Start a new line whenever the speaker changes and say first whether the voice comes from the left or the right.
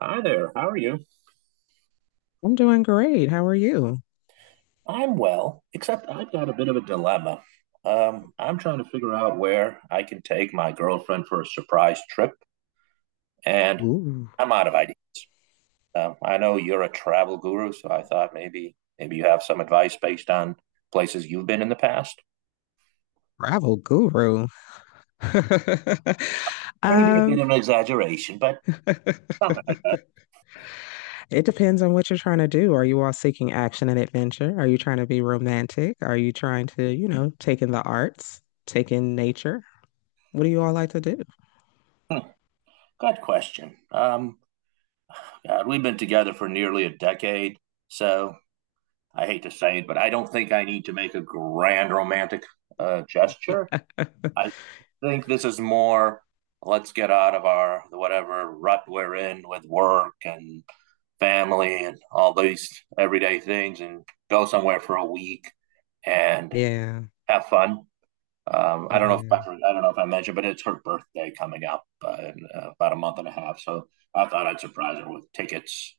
right: Hi there. How are you?
left: I'm doing great. How are you?
right: I'm well, except I've got a bit of a dilemma. I'm trying to figure out where I can take my girlfriend for a surprise trip, and
left: Ooh,
right: I'm out of ideas. I know you're a travel guru, so I thought maybe you have some advice based on places you've been in the past.
left: travel guru.
right: Maybe a bit
left: Um,
right: of an exaggeration, but
left: it
right: something like that.
left: depends on what you're trying to do. Are you all seeking action and adventure? Are you trying to be romantic? Are you trying to, you know, take in the arts, take in nature? What do you all like to do?
right: Hmm, good question. God, we've been together for nearly a decade, so I hate to say it, but I don't think I need to make a grand romantic gesture. I think this is more, let's get out of our whatever rut we're in with work and family and all these everyday things, and go somewhere for a week and
left: Yeah,
right: have fun. I don't know if
left: yeah,
right: I don't know if I mentioned, but it's her birthday coming up in about a month and a half. So I thought I'd surprise her with tickets.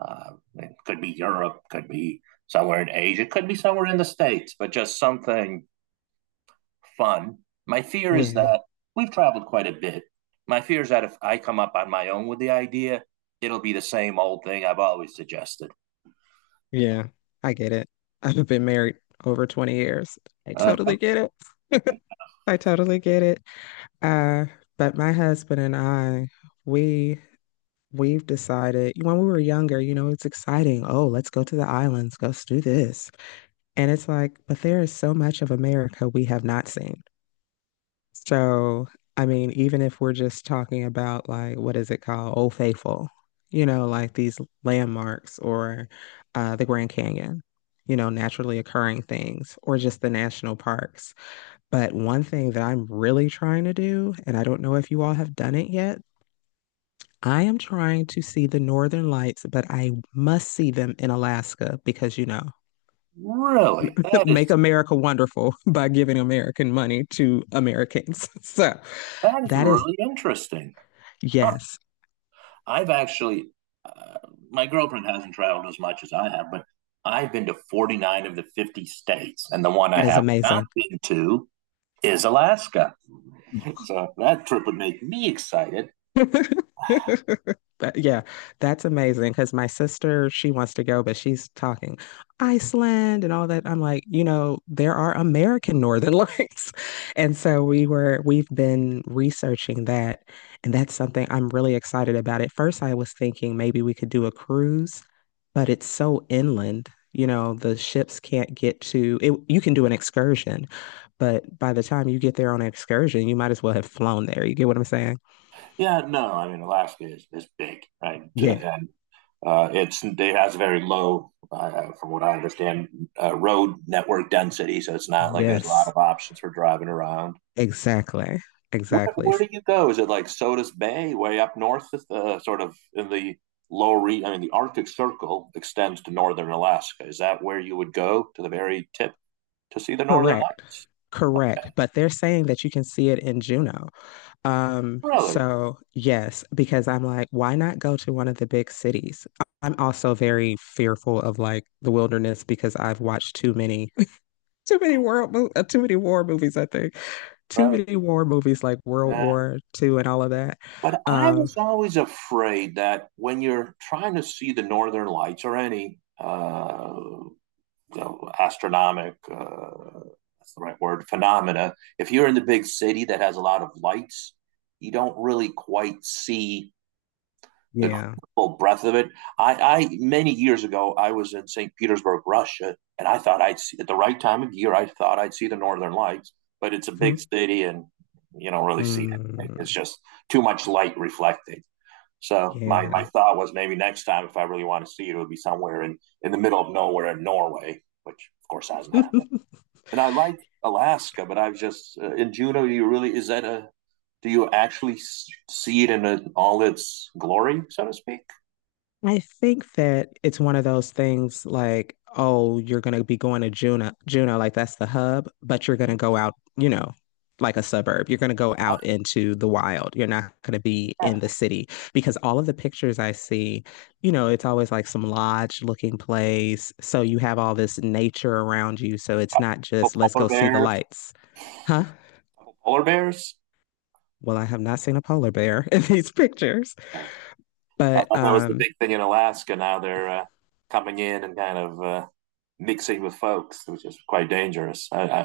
right: It could be Europe, could be somewhere in Asia, could be somewhere in the States, but just something fun. My fear is
left: yeah,
right: that we've traveled quite a bit. My fear is that if I come up on my own with the idea, it'll be the same old thing I've always suggested.
left: yeah. I get it. I've been married over 20 years. I
right: Uh,
left: totally get it. I totally get it. Uh, but my husband and I, we we've decided when we were younger, you know, it's exciting. Oh, let's go to the islands, let's do this. And it's like, but there is so much of America we have not seen. So, I mean, even if we're just talking about like what is it called? Old Faithful, you know, like these landmarks or the Grand Canyon, you know, naturally occurring things or just the national parks. But one thing that I'm really trying to do, and I don't know if you all have done it yet, I am trying to see the Northern Lights, but I must see them in Alaska because, you know,
right: really, that
left: make
right: is
left: America wonderful by giving American money to Americans. So
right: that is
left: that is.
right: really interesting. Huh.
left: Yes,
right: I've actually, uh, my girlfriend hasn't traveled as much as I have, but I've been to 49 of the 50 states, and the one I
left: that is
right: have not
left: amazing.
right: been to is Alaska. So that trip would make me excited.
left: But yeah, that's amazing because my sister, she wants to go, but she's talking Iceland and all that. I'm like, you know, there are American Northern Lights. And so we've been researching that. And that's something I'm really excited about. At first, I was thinking maybe we could do a cruise, but it's so inland. You know, the ships can't get to it. You can do an excursion, but by the time you get there on an excursion, you might as well have flown there. You get what I'm saying?
right: Yeah, no, I mean Alaska is big, right? Uh,
left: Yeah.
right: and it has very low, from what I understand, road network density, so it's not like there's a lot
left: Yes,
right: of options for driving around.
left: exactly.
right: Where,
left: Exactly.
right: where do you go? Is it like Sodus Bay, way up north, sort of in the I mean, the Arctic Circle extends to northern Alaska. Is that where you would go to the very tip to see the Northern
left: Correct.
right: Lights?
left: Correct. But they're saying that you can see it in Juneau. Um,
right: Really?
left: so yes, because I'm like, why not go to one of the big cities? I'm also very fearful of like the wilderness because I've watched too many war movies, I think. Too
right: Right.
left: many war movies like World
right: Yeah.
left: War Two and all of that.
right: But I
left: Um,
right: was always afraid that when you're trying to see the Northern Lights, or any astronomic, that's the right word, phenomena, if you're in the big city that has a lot of lights, you don't really quite see the
left: yeah.
right: full breadth of it. I many years ago, I was in St. Petersburg, Russia, and I thought I'd see at the right time of year I thought I'd see the Northern Lights. But it's a
left: Hmm.
right: big city, and you don't really see it. It's
left: Mm,
right: just too much light reflecting. So my
left: yeah.
right: my thought was, maybe next time, if I really want to see it, it would be somewhere in the middle of nowhere in Norway, which, of course, hasn't happened. And I like Alaska, but I've just in Juneau. You really is that a do you actually see it in all its glory, so to speak?
left: I think that it's one of those things like, oh, you're going to be going to Juneau, Juneau, like that's the hub, but you're going to go out, you know, like a suburb. You're going to go out into the wild. You're not going to be
right: Yeah.
left: in the city because all of the pictures I see, you know, it's always like some lodge looking place. So you have all this nature around you. So it's not just, let's
right: Polar
left: go see the
right: bears,
left: lights, huh?
right: polar bears.
left: Well, I have not seen a polar bear in these pictures,
right: I
left: but,
right: thought that was the
left: um,
right: big thing in Alaska. Now they're coming in and kind of mixing with folks, which is quite dangerous.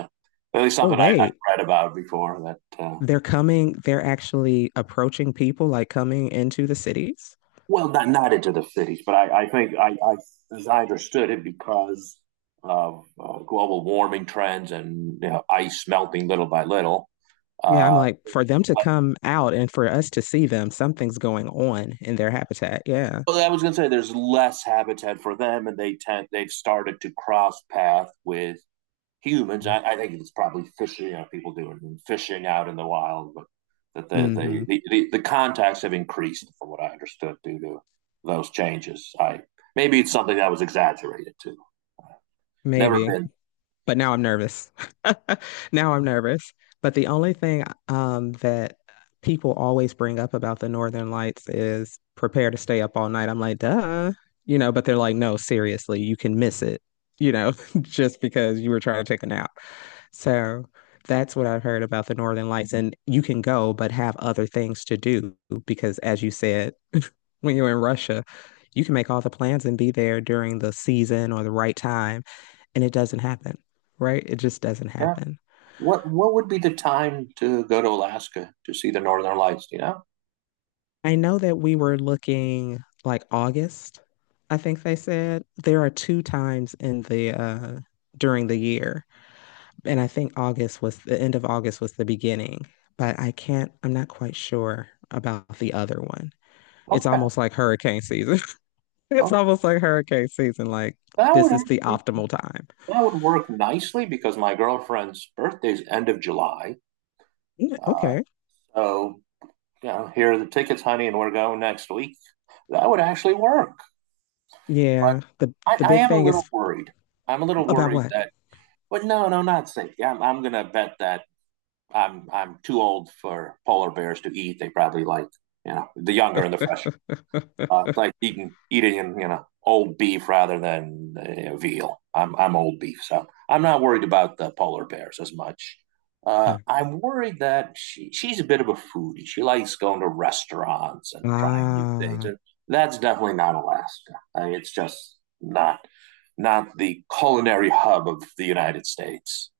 right: At least
left: oh,
right: something I
left: wait.
right: read about before that
left: They're coming, they're actually approaching people, like coming into the cities.
right: Well, not into the cities, but I think, I as I understood it, because of global warming trends, and ice melting little by little.
left: Yeah, I'm
right: Uh,
left: like, for them to come out and for us to see them, something's going on in their habitat. Yeah.
right: well, I was going to say there's less habitat for them, and they've started to cross path with humans. I think it's probably fishing. You know, people doing fishing out in the wild, but that
left: Hmm.
right: the contacts have increased, from what I understood, due to those changes. I maybe it's something that was exaggerated too. Never
left: Maybe.
right: been.
left: But now I'm nervous. Now I'm nervous. But the only thing that people always bring up about the Northern Lights is prepare to stay up all night. I'm like, duh. You know, but they're like, no, seriously, you can miss it, you know, just because you were trying to take a nap. So that's what I've heard about the Northern Lights. And you can go, but have other things to do because, as you said, when you're in Russia, you can make all the plans and be there during the season or the right time, and it doesn't happen, right? It just doesn't
right: Yeah.
left: happen.
right: What would be the time to go to Alaska to see the Northern Lights? You know?
left: I know that we were looking like August, I think they said. There are two times in the during the year, and I think August was the end of August was the beginning, but I'm not quite sure about the other one. It's
right: Okay.
left: almost like hurricane season. It's
right: Okay.
left: almost like hurricane season. Like
right: That
left: this
right: would
left: is the
right: actually-
left: optimal time.
right: that would work nicely because my girlfriend's birthday's end of July.
left: Yeah,
right: Uh,
left: okay.
right: so, you know, here are the tickets, honey, and we're going next week. That would actually work. But
left: Yeah. The the
right: I
left: big
right: am a
left: thing
right: little
left: is
right: worried. I'm a little
left: about
right: worried
left: what?
right: that. But no, no, not safe. Yeah, I'm gonna bet that I'm too old for polar bears to eat. They probably like, you know, the younger and the fresher. It's like
left: Okay.
right: eating, old beef rather than veal. I'm old beef, so I'm not worried about the polar bears as much. I'm worried that she's a bit of a foodie. She likes going to restaurants and trying new things,
left: Ah,
right: and that's definitely not Alaska. I mean, it's just not the culinary hub of the United States.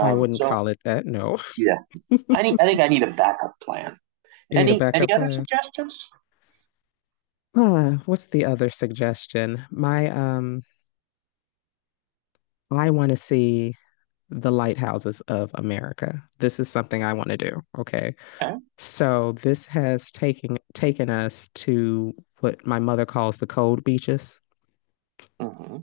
left: I wouldn't
right: so
left: call it that. No.
right: yeah,
left: you
right: I need, I need a backup plan.
left: need a
right: Any
left: backup
right: other
left: plan.
right: suggestions?
left: Ah, what's the other suggestion? My I want to see the lighthouses of America. This is something I want to do. Okay.
right: Okay.
left: So this has taken us to what my mother calls the cold beaches.
right: Mm-hmm.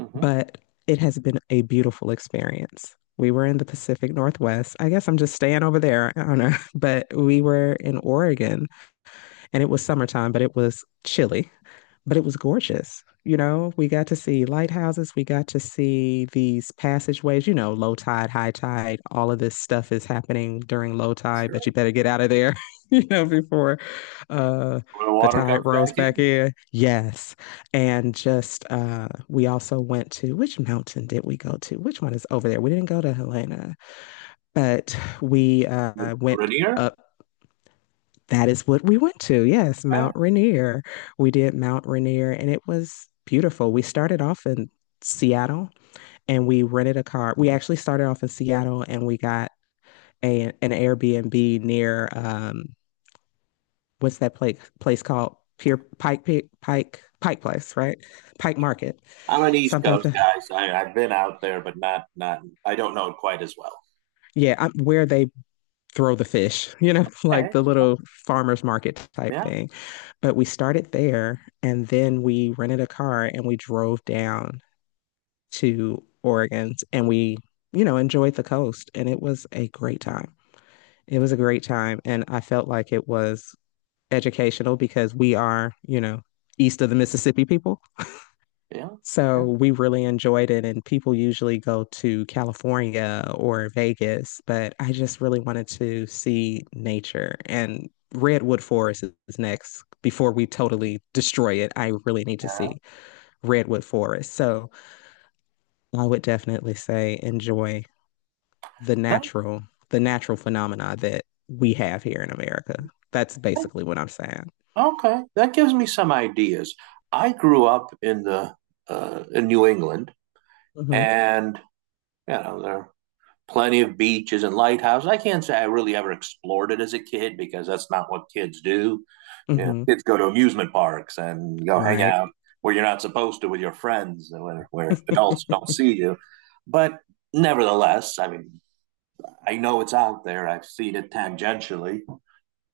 right: Mm-hmm.
left: But it has been a beautiful experience. We were in the Pacific Northwest. I guess I'm just staying over there. I don't know. But we were in Oregon and it was summertime, but it was chilly but it was gorgeous. You know, we got to see lighthouses, we got to see these passageways, you know, low tide, high tide, all of this stuff is happening during low tide, but
right: Sure.
left: you better get out of there, you know, before uh
right: When the
left: the
right: water
left: tide
right: comes back
left: rolls back
right: in.
left: in. Yes. And just we also went to which mountain did we go to? Which one is over there? We didn't go to Helena, but we
right: The
left: went
right: Rainier.
left: up that is what we went to. Yes,
right: Eh,
left: Mount Rainier. We did Mount Rainier and it was beautiful. We started off in Seattle and we rented a car. We actually started off in Seattle and we got a, an Airbnb near what's that place called Pier Pike Pike Pike Pike Place, right? Pike
right: sure.
left: Market.
right: I'm an East
left: Something like
right: Coast
left: that.
right: guy, so I've been out there, but not. I don't know it quite as well.
left: Yeah, I where they throw the fish, you know, like
right: Okay.
left: the little farmers market type
right: Yeah.
left: thing. But we started there and then we rented a car and we drove down to Oregon and we, you know, enjoyed the coast and it was a great time. It was a great time and I felt like it was educational because we are, you know, east of the Mississippi people.
right: Yeah. Yeah.
left: So we really enjoyed it and people usually go to California or Vegas, but I just really wanted to see nature and Redwood Forest is next before we totally destroy it. I really need to
right: Yeah.
left: see Redwood Forest. So I would definitely say enjoy the
right: No,
left: natural the natural phenomena that we have here in America. That's
right: eh,
left: basically what I'm saying.
right: okay. That gives me some ideas. I grew up in the in New England,
left: Hmm.
right: and you know there are plenty of beaches and lighthouses. I can't say I really ever explored it as a kid, because that's not what kids do. Yeah,
left: Hmm.
right: kids go to amusement parks and go hang
left: Right.
right: out where you're not supposed to with your friends, and where adults don't see you. But nevertheless, I mean, I know it's out there. I've seen it tangentially.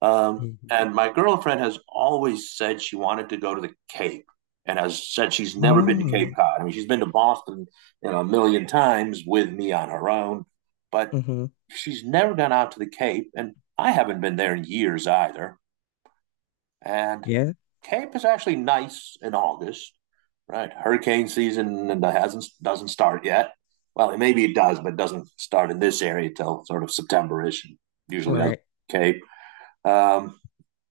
right: Um,
left: Hmm.
right: and my girlfriend has always said she wanted to go to the Cape, and has said she's never been to Cape
left: Oh.
right: Cod. I mean, she's been to Boston, a million times with me on her own, but
left: Hmm.
right: she's never gone out to the Cape. And I haven't been there in years either. And
left: Yeah.
right: camp is actually nice in August, right? Hurricane season, and hasn't doesn't start yet. Well, maybe it does, but it doesn't start in this area till sort of September-ish. It usually does
left: Right.
right: Cape. Um,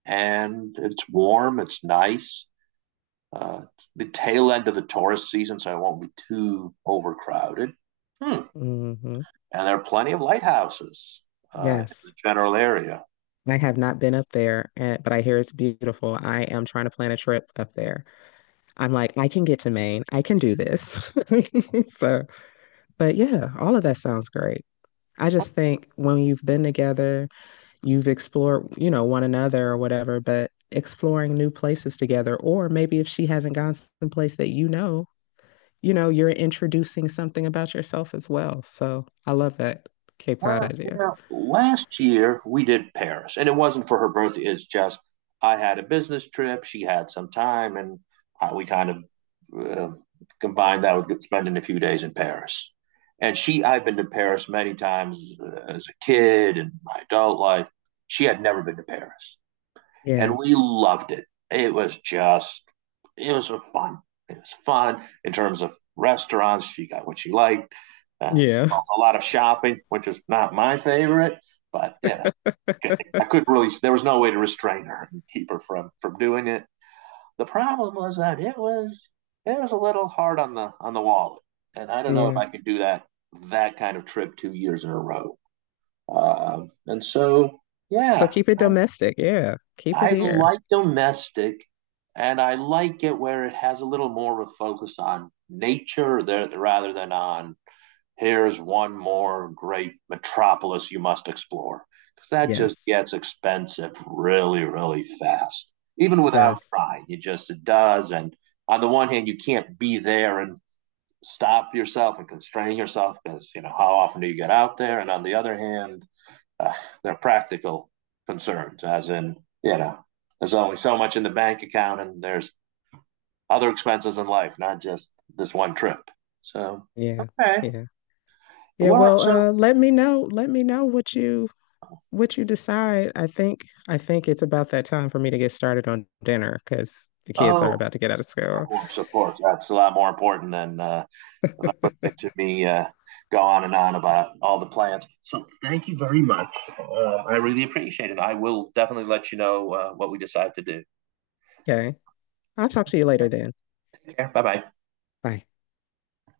right: and it's warm. It's nice. It's the tail end of the tourist season, so it won't be too overcrowded. Hmm.
left: Hmm.
right: And there are plenty of lighthouses in the
left: Yes.
right: general area.
left: I have not been up there, and, but I hear it's beautiful. I am trying to plan a trip up there. I'm like, I can get to Maine. I can do this. So, but yeah, all of that sounds great. I just think when you've been together you've explored, you know, one another or whatever, but exploring new places together. Or maybe if she hasn't gone someplace that you know, you're introducing something about yourself as well. So I love that Cape Cod
right: Well, you
left: idea.
right: know, last year we did Paris, and it wasn't for her birthday. It's just, I had a business trip, she had some time, and we kind of uh, combined that with spending a few days in Paris. And I've been to Paris many times as a kid and my adult life. She had never been to Paris,
left: Yeah.
right: and we loved it. It was just, it was fun. It was fun in terms of restaurants. She got what she liked. Uh,
left: Yeah.
right: also, a lot of shopping, which is not my favorite, but okay. I couldn't really. There was no way to restrain her and keep her from doing it. The problem was that it was a little hard on the wallet, and I don't know if
left: Yeah.
right: I could do that kind of trip 2 years in a row. And so,
left: So
right: yeah,
left: keep it domestic. Yeah. Keep it
right: I
left: here.
right: like domestic, and I like it where it has a little more of a focus on nature there, rather than on, here's one more great metropolis you must explore. Because that just
left: Yes,
right: gets expensive really, really fast, even
left: it
right: without
left: does.
right: trying. It does. And on the one hand, you can't be there and stop yourself and constrain yourself because, you know, how often do you get out there? And on the other hand, uh, they're practical concerns, as in, you know, there's only so much in the bank account, and there's other expenses in life, not just this one trip. So,
left: Yeah.
right: okay.
left: Yeah. Yeah.
right: Well,
left: Well,
right: so,
left: let me know. Let me know what you decide, I think it's about that time for me to get started on dinner because the kids are
right: oh,
left: about to get out of
right: of
left: school.
right: course, of course. That's a lot more important than listening to me go on and on about all the plans. So, thank you very much. I really appreciate it. I will definitely let you know what we decide to do.
left: Okay. I'll talk to you later then.
right: Okay. Bye bye.
left: Bye.